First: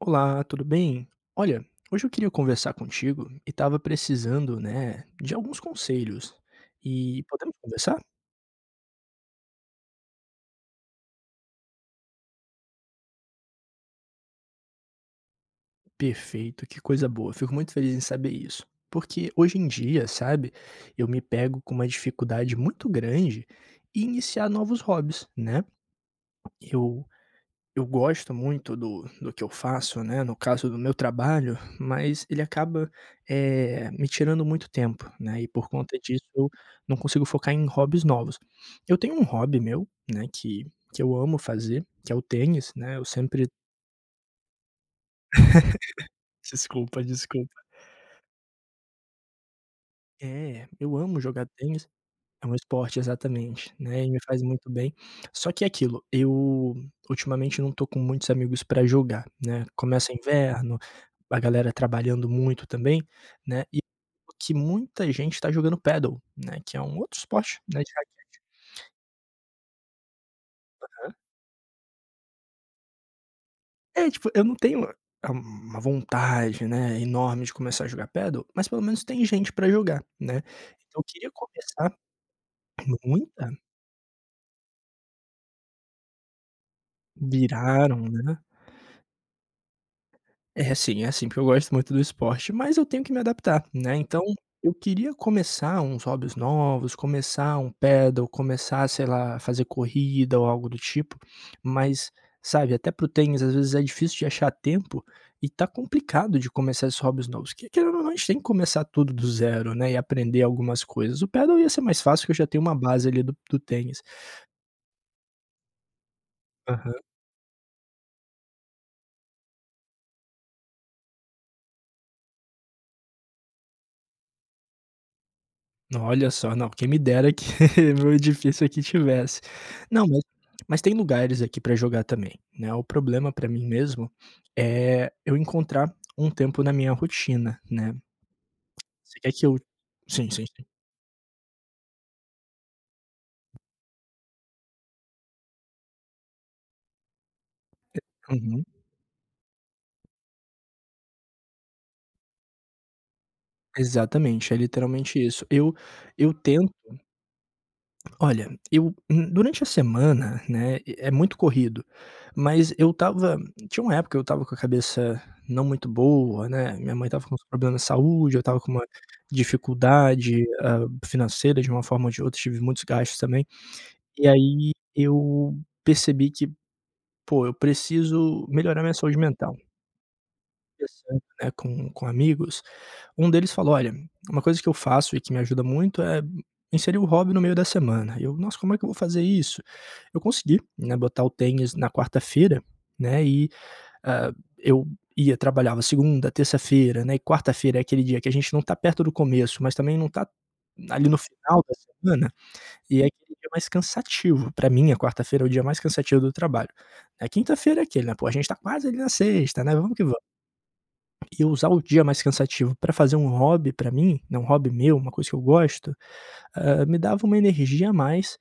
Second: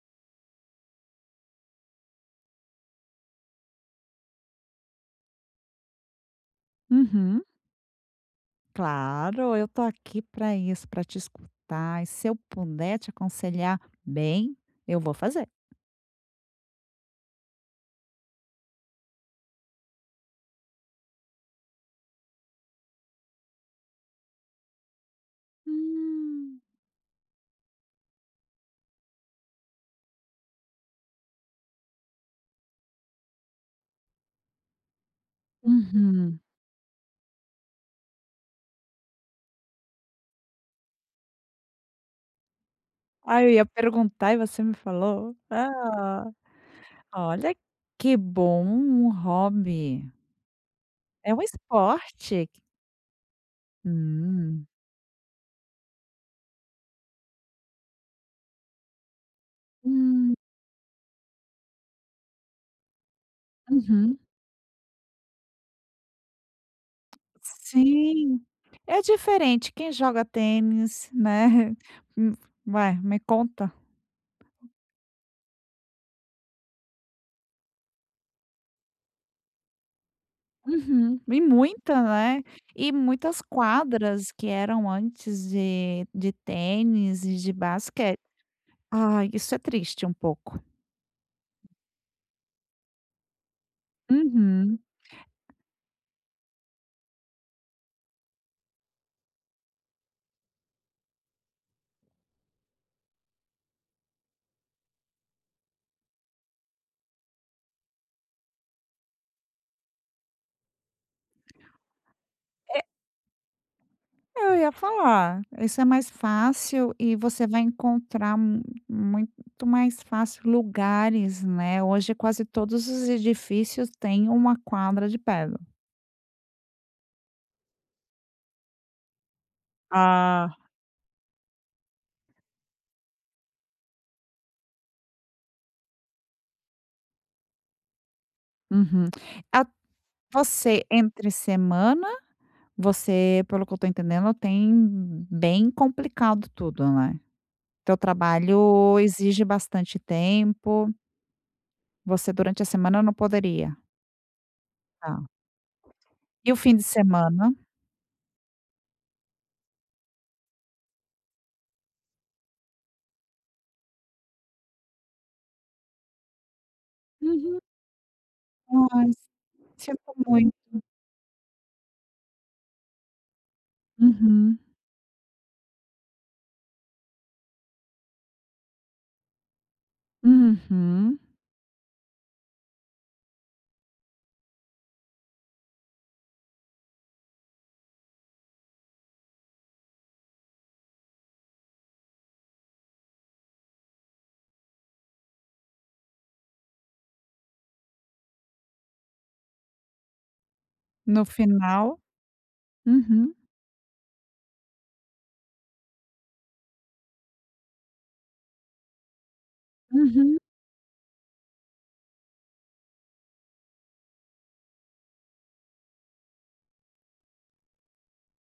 Olá, tudo bem? Olha, hoje eu queria conversar contigo e estava precisando, né, de alguns conselhos. E, Uhum. podemos conversar? Claro, eu estou aqui pra isso, pra te escutar, e se eu puder te aconselhar bem, eu vou fazer. Perfeito, que coisa boa, fico muito feliz em saber isso. Porque hoje em dia, sabe, eu me pego com uma dificuldade muito grande em iniciar novos hobbies, né? Hum. Eu eu gosto muito do do que eu faço, né, no caso do meu trabalho, mas ele acaba, eh, me tirando muito tempo, né. E por conta disso, Uhum. eu não consigo focar em hobbies novos. Eu tenho um hobby meu, né, que que eu amo fazer, que é o tênis, né? Eu Ai, sempre eu ia perguntar e você me falou. Ah. Desculpa, Olha, desculpa. que bom, um hobby. É, eu amo É o jogar tênis. É esporte. um esporte, exatamente, né. E me faz Hum. muito bem. Só que aquilo, eu ultimamente não estou com muitos amigos para jogar, né. Começa o Hum. inverno, a galera trabalhando muito também, né. E, Uhum. o que muita gente está jogando Padel, né? Que é um outro esporte, né, de raquete. Sim. É diferente, quem joga tênis, Aham. né? Hum, vai, me conta É, tipo, eu não tenho, ah uma vontade, né, enorme de começar a jogar Padel, mas pelo menos tem gente para jogar, né? Então eu Uhum, queria e começar muita, né? E muitas Muita. quadras que eram antes de de tênis e de Viraram, basque né? Ah, isso é triste, um pouco. É sim, é sim, porque eu gosto muito do esporte, mas eu tenho que me adaptar, né. Então eu Uhum. queria começar uns hobbies novos, começar um Padel, começar, sei lá, fazer corrida ou algo do tipo. Mas, sabe, até para o tênis, às vezes é difícil de achar tempo, e tá complicado de começar esses hobbies novos. Que querendo ou não, a gente tem que começar tudo do zero, né, e aprender algumas coisas. O Padel ia ser mais fácil, que eu já tenho uma É base ali, do do tênis. Eu ia falar, isso é mais fácil, Aham. e você vai encontrar m muito mais fácil lugares, né. Hoje quase todos os edifícios têm uma quadra de Padel. Olha só. Não, quem me dera que meu edifício aqui tivesse. Não, mas Ah. mas tem lugares aqui para jogar também, né. O problema para mim mesmo é eu encontrar um tempo na minha rotina, né. Uhum. Você quer que eu At sim, sim, sim. você entre semana, você, pelo que eu estou entendendo, tem bem complicado tudo, né? Teu Uhum. trabalho exige bastante tempo. Você durante a semana não poderia? Exatamente, é literalmente Tá. isso. Eu eu E o tento fim de semana? Olha, eu hum, durante a semana, né, eh, é muito corrido, mas eu estava tinha uma época, eu estava com a cabeça não muito boa, né, minha mãe estava com uns Uhum. problemas de saúde, eu estava com uma Ai, s sinto dificuldade, muito. hum, financeira de uma forma ou de outra, tive muitos gastos também. E Uhum. aí, eu percebi que: "Poxa, eu preciso melhorar minha saúde mental.". Uhum. Conversando, né, com com amigos um deles falou: "Olha, uma coisa que eu faço e que me ajuda muito é, hum, inserir o hobby no meio da semana.", eu: "Nossa, como é que eu vou fazer isso?". Eu consegui, né, botar o tênis na quarta-feira, né, e, ah, eu ia trabalhava segunda, terça-feira, né, eh, quarta-feira é aquele dia que a gente não tá perto do começo, mas também não tá ali no No final da final, semana, e é uhum. aquele dia mais cansativo, pra mim a quarta-feira é o dia mais cansativo do trabalho, eh, quinta-feira é aquele, né: "Poxa, a gente tá quase ali na sexta, né? Vamos que vamos". Uhum. E eu usar o dia mais cansativo pra fazer um hobby pra mim, né, um hobby meu, uma coisa que eu gosto, ah, me dava uma energia a mais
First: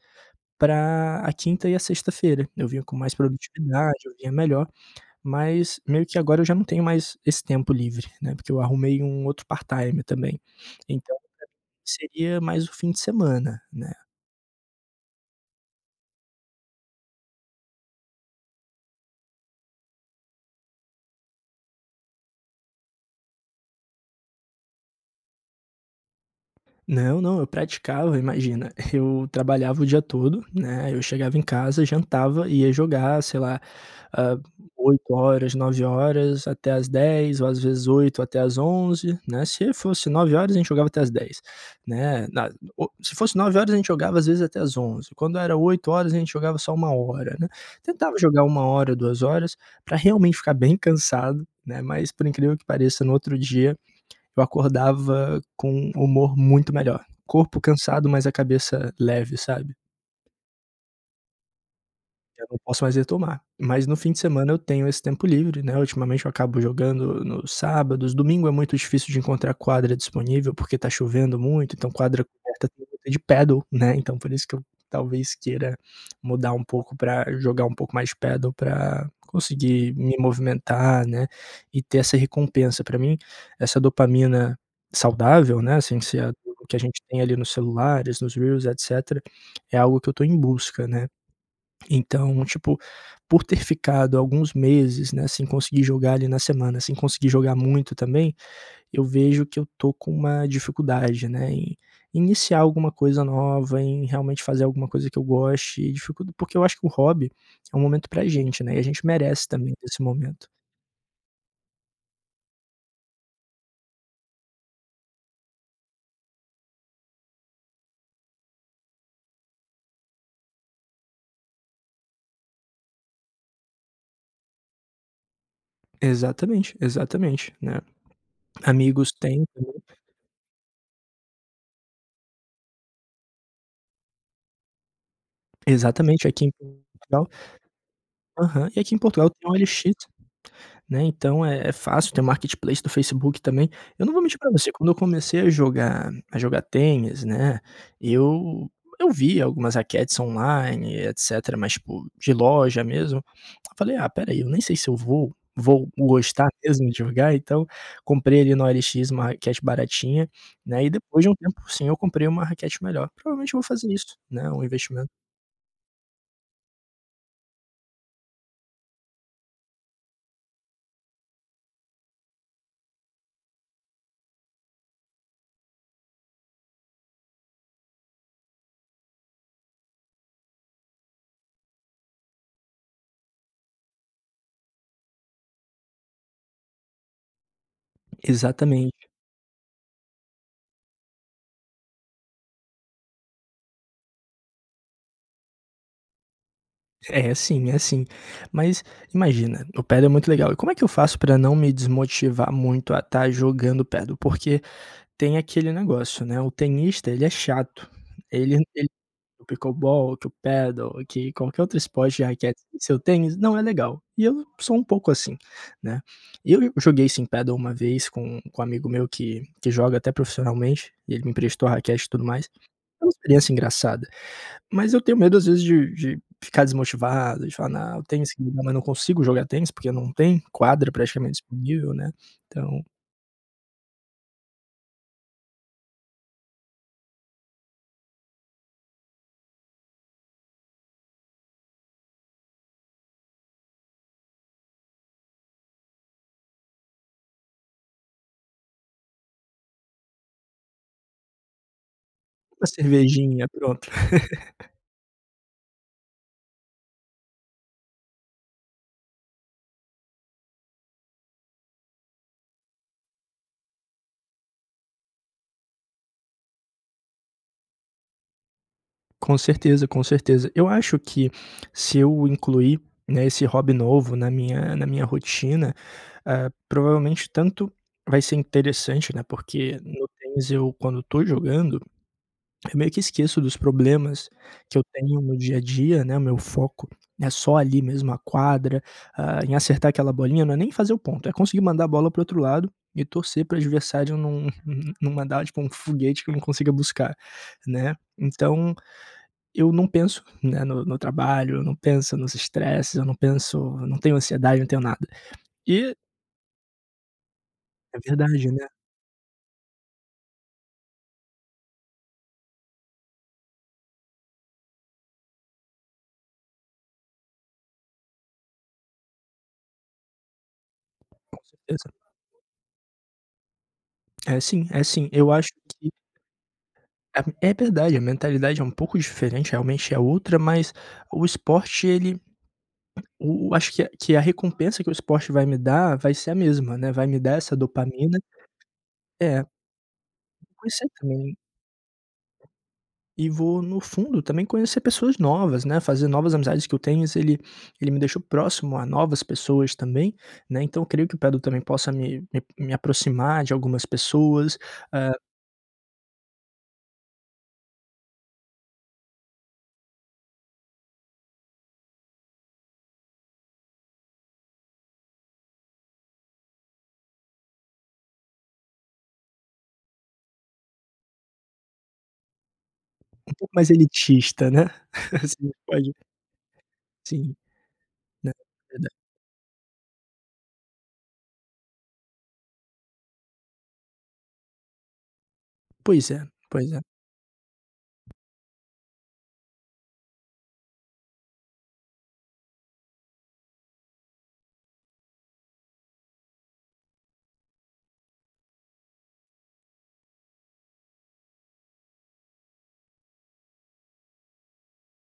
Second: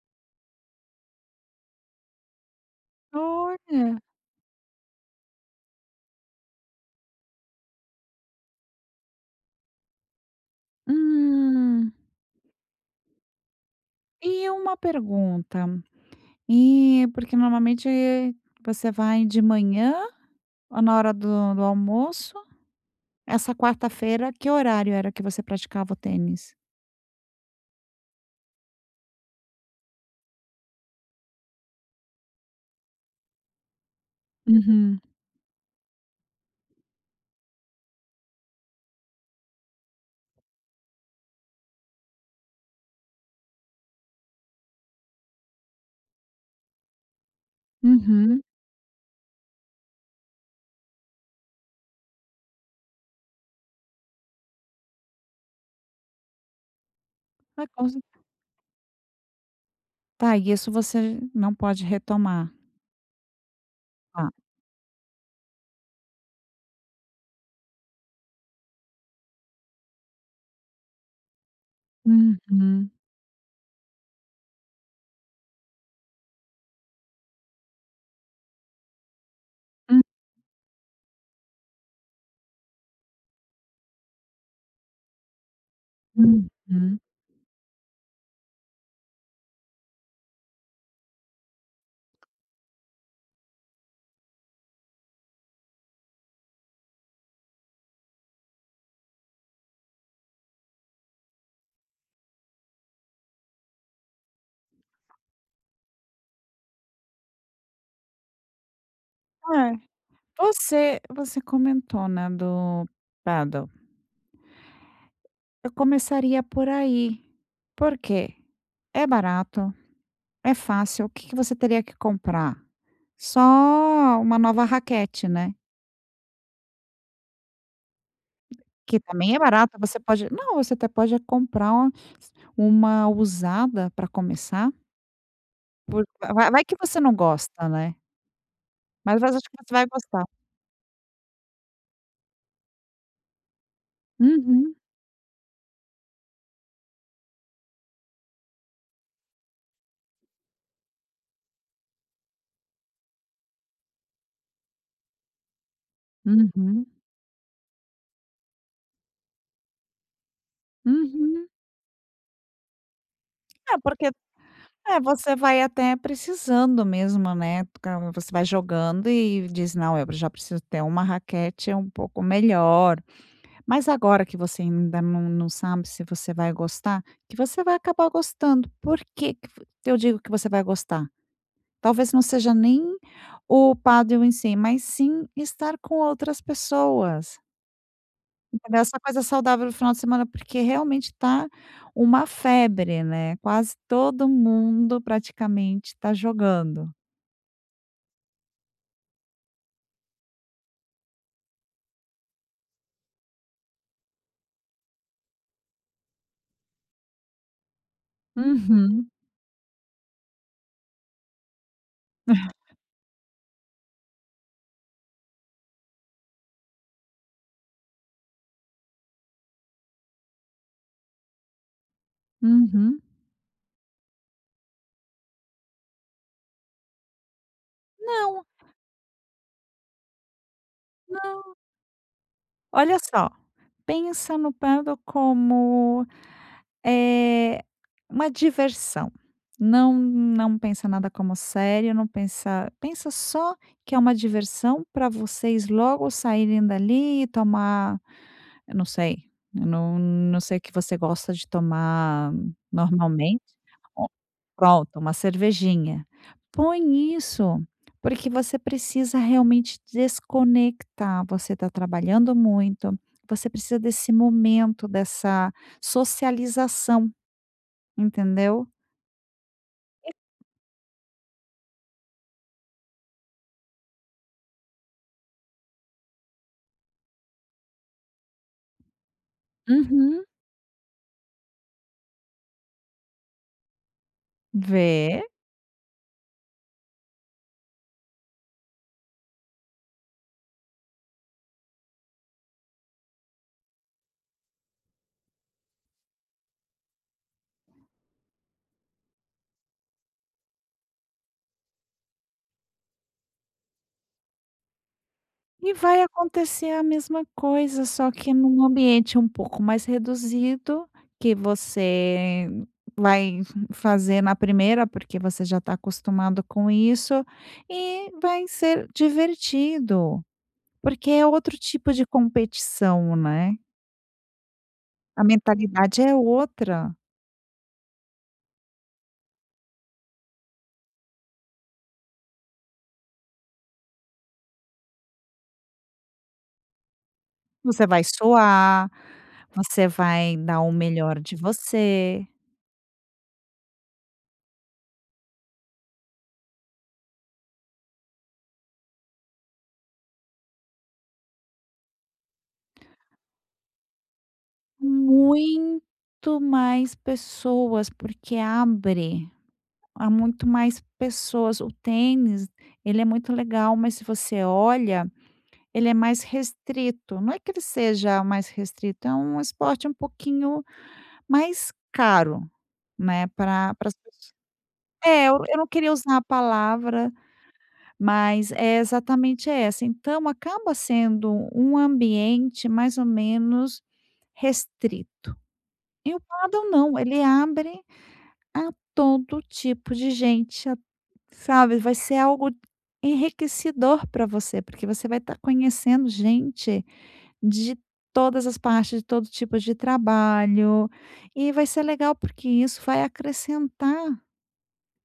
pra a quinta e a sexta-feira, eu vinha com mais produtividade, Olha! eu vinha melhor, mas meio que agora eu já não tenho mais esse tempo livre, né, porque eu arrumei um outro part-time também. Então pra mim Hum. seria mais o fim de semana, né. Eh, uma pergunta, eh, porque normalmente você vai de manhã ou na hora do do almoço, essa quarta-feira que horário era que você praticava o tênis? Não não, eu praticava, imagina, eu trabalhava o dia todo, né, eu chegava em casa, jantava e ia jogar, sei lá, ah, Uhum. 20h, 21h até às 22h ou, às vezes 20h até às 23h, né? Se fosse 21h a gente jogava até às 22h, né. Na o se fosse 21h a gente jogava, às vezes até às 23h, quando era 20h a gente jogava só 1h, né. Tentava Uhum. jogar 1h, 2h pra realmente ficar bem cansado, né, mas, por incrível que pareça, no outro dia eu acordava com humor muito melhor, corpo cansado, [unintelligible] mas a cabeça leve, sabe? Tá, e isso você não pode Eu retomar? não posso mais retomar, mas no fim de Ah. semana eu tenho esse tempo livre, né. Ultimamente eu acabo jogando nos sábados, domingo é muito difícil de encontrar quadra disponível porque tá chovendo muito, então quadra coberta eu Uhum. vou ter de pádel, né, então, por isso que eu talvez queira mudar um pouco pra jogar um pouco mais pádel pra conseguir Hum. me movimentar, né, e ter essa recompensa pra mim, essa dopamina saudável, né, sem ser o que a Uhum. gente tem ali nos celulares, nos reels, etc., é algo que eu tô em busca, né. Então, tipo, por ter ficado alguns meses, né, sem conseguir jogar ali na semana, sem conseguir jogar muito também eu vejo que eu tô com uma dificuldade, né, em iniciar alguma coisa nova, em realmente fazer alguma coisa que eu goste e dificuld porque eu acho que o hobby é um momento pra a gente, né, e a gente merece também Eh, desse momento. você você comentou, né, do pádel eu começaria por aí. Por que? É barato, é fácil. O que que você teria que comprar? Só 1 nova raquete, né? Exatamente, exatamente, né? Que Amigos também é têm também. barato. Você pode não, você até pode comprar uma usada para começar. Por Exatamente aqui vai em vai que você não Portugal. gosta, né? Aham, e aqui em Mas va Portugal acho tem que você vai OLX, gostar. né? Então é é fácil, tem o marketplace do Facebook também. Eu não vou mentir pra você. Uhum. Quando eu comecei a jogar a jogar tênis, né, eu eu vi algumas raquetes online etcetera, mas tipo de loja mesmo eu falei: "Ah, espera aí, eu nem sei se eu vou vou gostar Uhum. mesmo de jogar," então, comprei ali no OLX uma raquete baratinha, né? E depois de um Uhum. tempo sim, eu comprei uma raquete melhor. Provavelmente eu vou É, fazer porque isso, né? Um é investimento. você vai até precisando mesmo, né? Porque você vai jogando e diz: "Não, eu já preciso ter uma raquete é um pouco melhor." Mas agora que você ainda não não sabe se você vai gostar, que você vai acabar gostando. Por que que eu digo que você vai gostar? Talvez não seja nem o paddle em si, mas sim estar com outras pessoas. Entendeu? Essa Exatamente. coisa saudável no final de semana, porque realmente tá uma febre, né. Quase todo mundo, praticamente, tá jogando. É sim, é sim. Mas, imagina, o Padel é muito legal. E como é que eu faço pra não me desmotivar muito a estar jogando padel? Porque, tem aquele negócio, né, o tenista, ele é chato. Ele [unintelligible] Uhum. o Pickleball, que o Padel, que qualquer outro esporte de raquete sem ser o tênis não é legal, e eu sou um pouco assim, né? E eu e joguei, sim, padel uma vez com com um amigo meu que que joga até profissionalmente, e ele me emprestou a raquete e tudo mais. Uhum. Foi uma experiência engraçada. Mas eu tenho medo, às vezes, de de ficar desmotivado, de falar: "Não, o tênis", Não. [unintelligible] mas não consigo jogar tênis, porque não tem quadra praticamente Não. disponível, né? Então Olha só, pensa no Padel como, eh, uma diversão. Não não pensa nada como sério, não pensa pensa só que é uma diversão pra vocês logo saírem dali e ir tomar eu não sei, eu não não sei o que você gosta de tomar Uma normalmente cervejinha, pronto. pronto, uma cervejinha. Põe isso, porque você precisa realmente desconectar. Você tá trabalhando muito. Você precisa desse momento, dessa socialização. Entendeu? Com certeza, com certeza. Eu acho que se eu incluir, né, esse hobby novo na minha na minha rotina, ah, provavelmente tanto vai ser interessante, né, porque no Uhum. tênis eu, quando estou jogando, eu meio que esqueço dos problemas que eu tenho Vê. no dia a dia, né. O meu foco é só ali mesmo, a quadra, ah, em acertar aquela bolinha, não é nem fazer o ponto, é conseguir mandar a bola para outro lado e torcer para o adversário não não mandar tipo um foguete que eu não consiga buscar, né? Então, eu não penso, né, no no trabalho, eu não pensa nos estresses, eu não penso eu não tenho ansiedade, não tenho nada. E E vai acontecer a mesma coisa, É só que verdade, num né? ambiente um pouco mais reduzido, que você vai fazer na primeira, porque você já está acostumado com isso, e vai ser divertido. Porque é outro Exa tipo de competição, né? É sim, é sim. A Eu acho que mentalidade é outra. Ah, é verdade. A mentalidade é um pouco diferente, realmente é outra, mas o esporte, ele o o acho que a que a recompensa que o esporte vai me dar, vai ser a mesma, né? Vai me dar essa Você vai dopamina soar, É. você vai dar o Conhecer melhor de também você. E vou no fundo também conhecer pessoas novas, né? Fazer novas amizades, que o tênis ele ele me deixou próximo a novas pessoas também, né? Então eu creio que o padel também possa me me me aproximar de algumas pessoas. Ah Muito mais pessoas, porque abre. Há muito mais pessoas. O tênis, ele é muito legal, mas se você olha, ele é mais restrito. Não é que ele seja mais restrito, é um esporte um pouquinho mais caro, né? Um pouco mais Pra para as pesso elitista, né? é, eu Sim, eu não queria pode usar a palavra, Sim. mas é [unintelligible] exatamente é essa. Então, acaba sendo um ambiente mais ou menos restrito. Pois E é, o padel pois é. não, ele abre a todo tipo de gente, a sabe, vai ser algo enriquecedor para você, porque você vai estar conhecendo gente de todas as partes, de todo tipo de trabalho. E vai ser legal, porque isso vai acrescentar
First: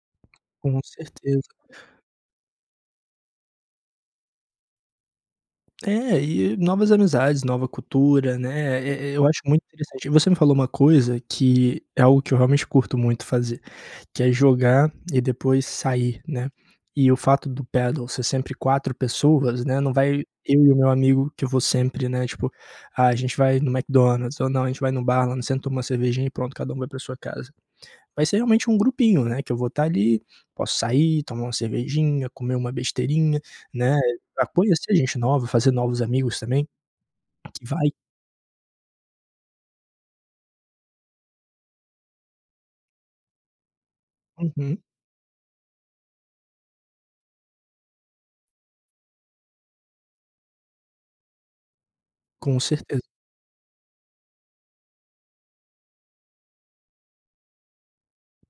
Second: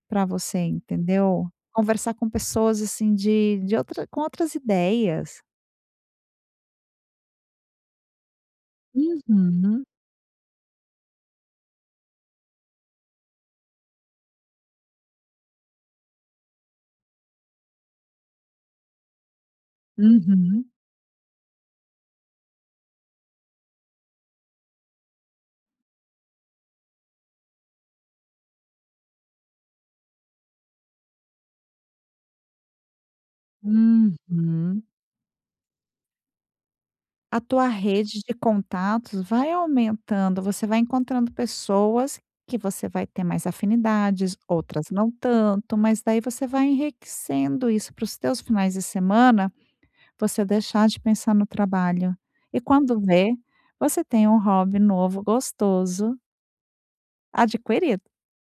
pra você, Com certeza. entendeu? Conversar com pessoas, assim, de de outra com outras ideias. É. E novas amizades, nova cultura, né. Eh eh, eu eu acho muito Uhum. interessante Você me falou uma coisa que é algo que eu realmente curto muito fazer, que é jogar e depois sair, né. E o fato do pedal ser sempre 4 pessoas, né. Não vai eu Uhum. e o meu amigo, que eu vou sempre, né. Tipo, ah, a gente vai no McDonald's ou não, a gente vai no bar lá sempre toma uma cervejinha e pronto, cada um vai para a sua casa. Vai ser realmente um grupinho, né, que eu vou estar ali. Posso sair, tomar uma cervejinha, comer uma besteirinha, né, pra Uhum. conhecer gente nova, fazer novos amigos também. A tua Vai rede de contatos vai aumentando. Você vai encontrando pessoas que você vai ter mais afinidades, Uhum. outras não tanto. Mas daí, você vai enriquecendo isso para os teus finais de semana você deixar de pensar no trabalho. Com E quando certeza. vê, você tem um hobby novo, gostoso adquirido.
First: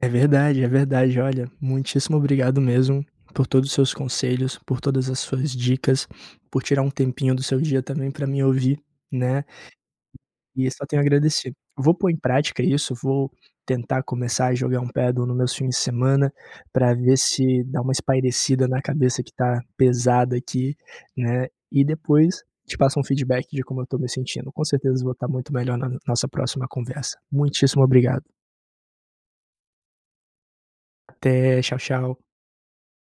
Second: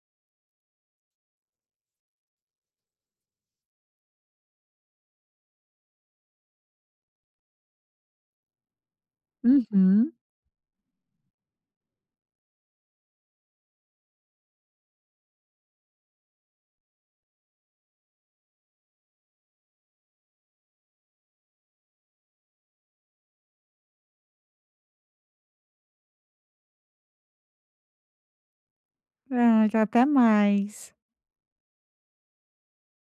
É verdade, é verdade. Olha, muitíssimo obrigado mesmo por todos os seus conselhos, por todas as suas dicas, por tirar um tempinho do seu dia também pra me ouvir, né? Uhum. E só tenho a agradecer. Vou pôr em prática isso. Vou tentar começar a jogar um padel nos meus fins de semana pra ver se dá uma espairecida na cabeça, que tá pesada aqui, né. E depois, te passo um feedback de como eu tô me sentindo. Com certeza, eu vou estar muito melhor n na nossa próxima conversa. Muitíssimo obrigado. Nada. Até mais. Até. Tchau, tchau.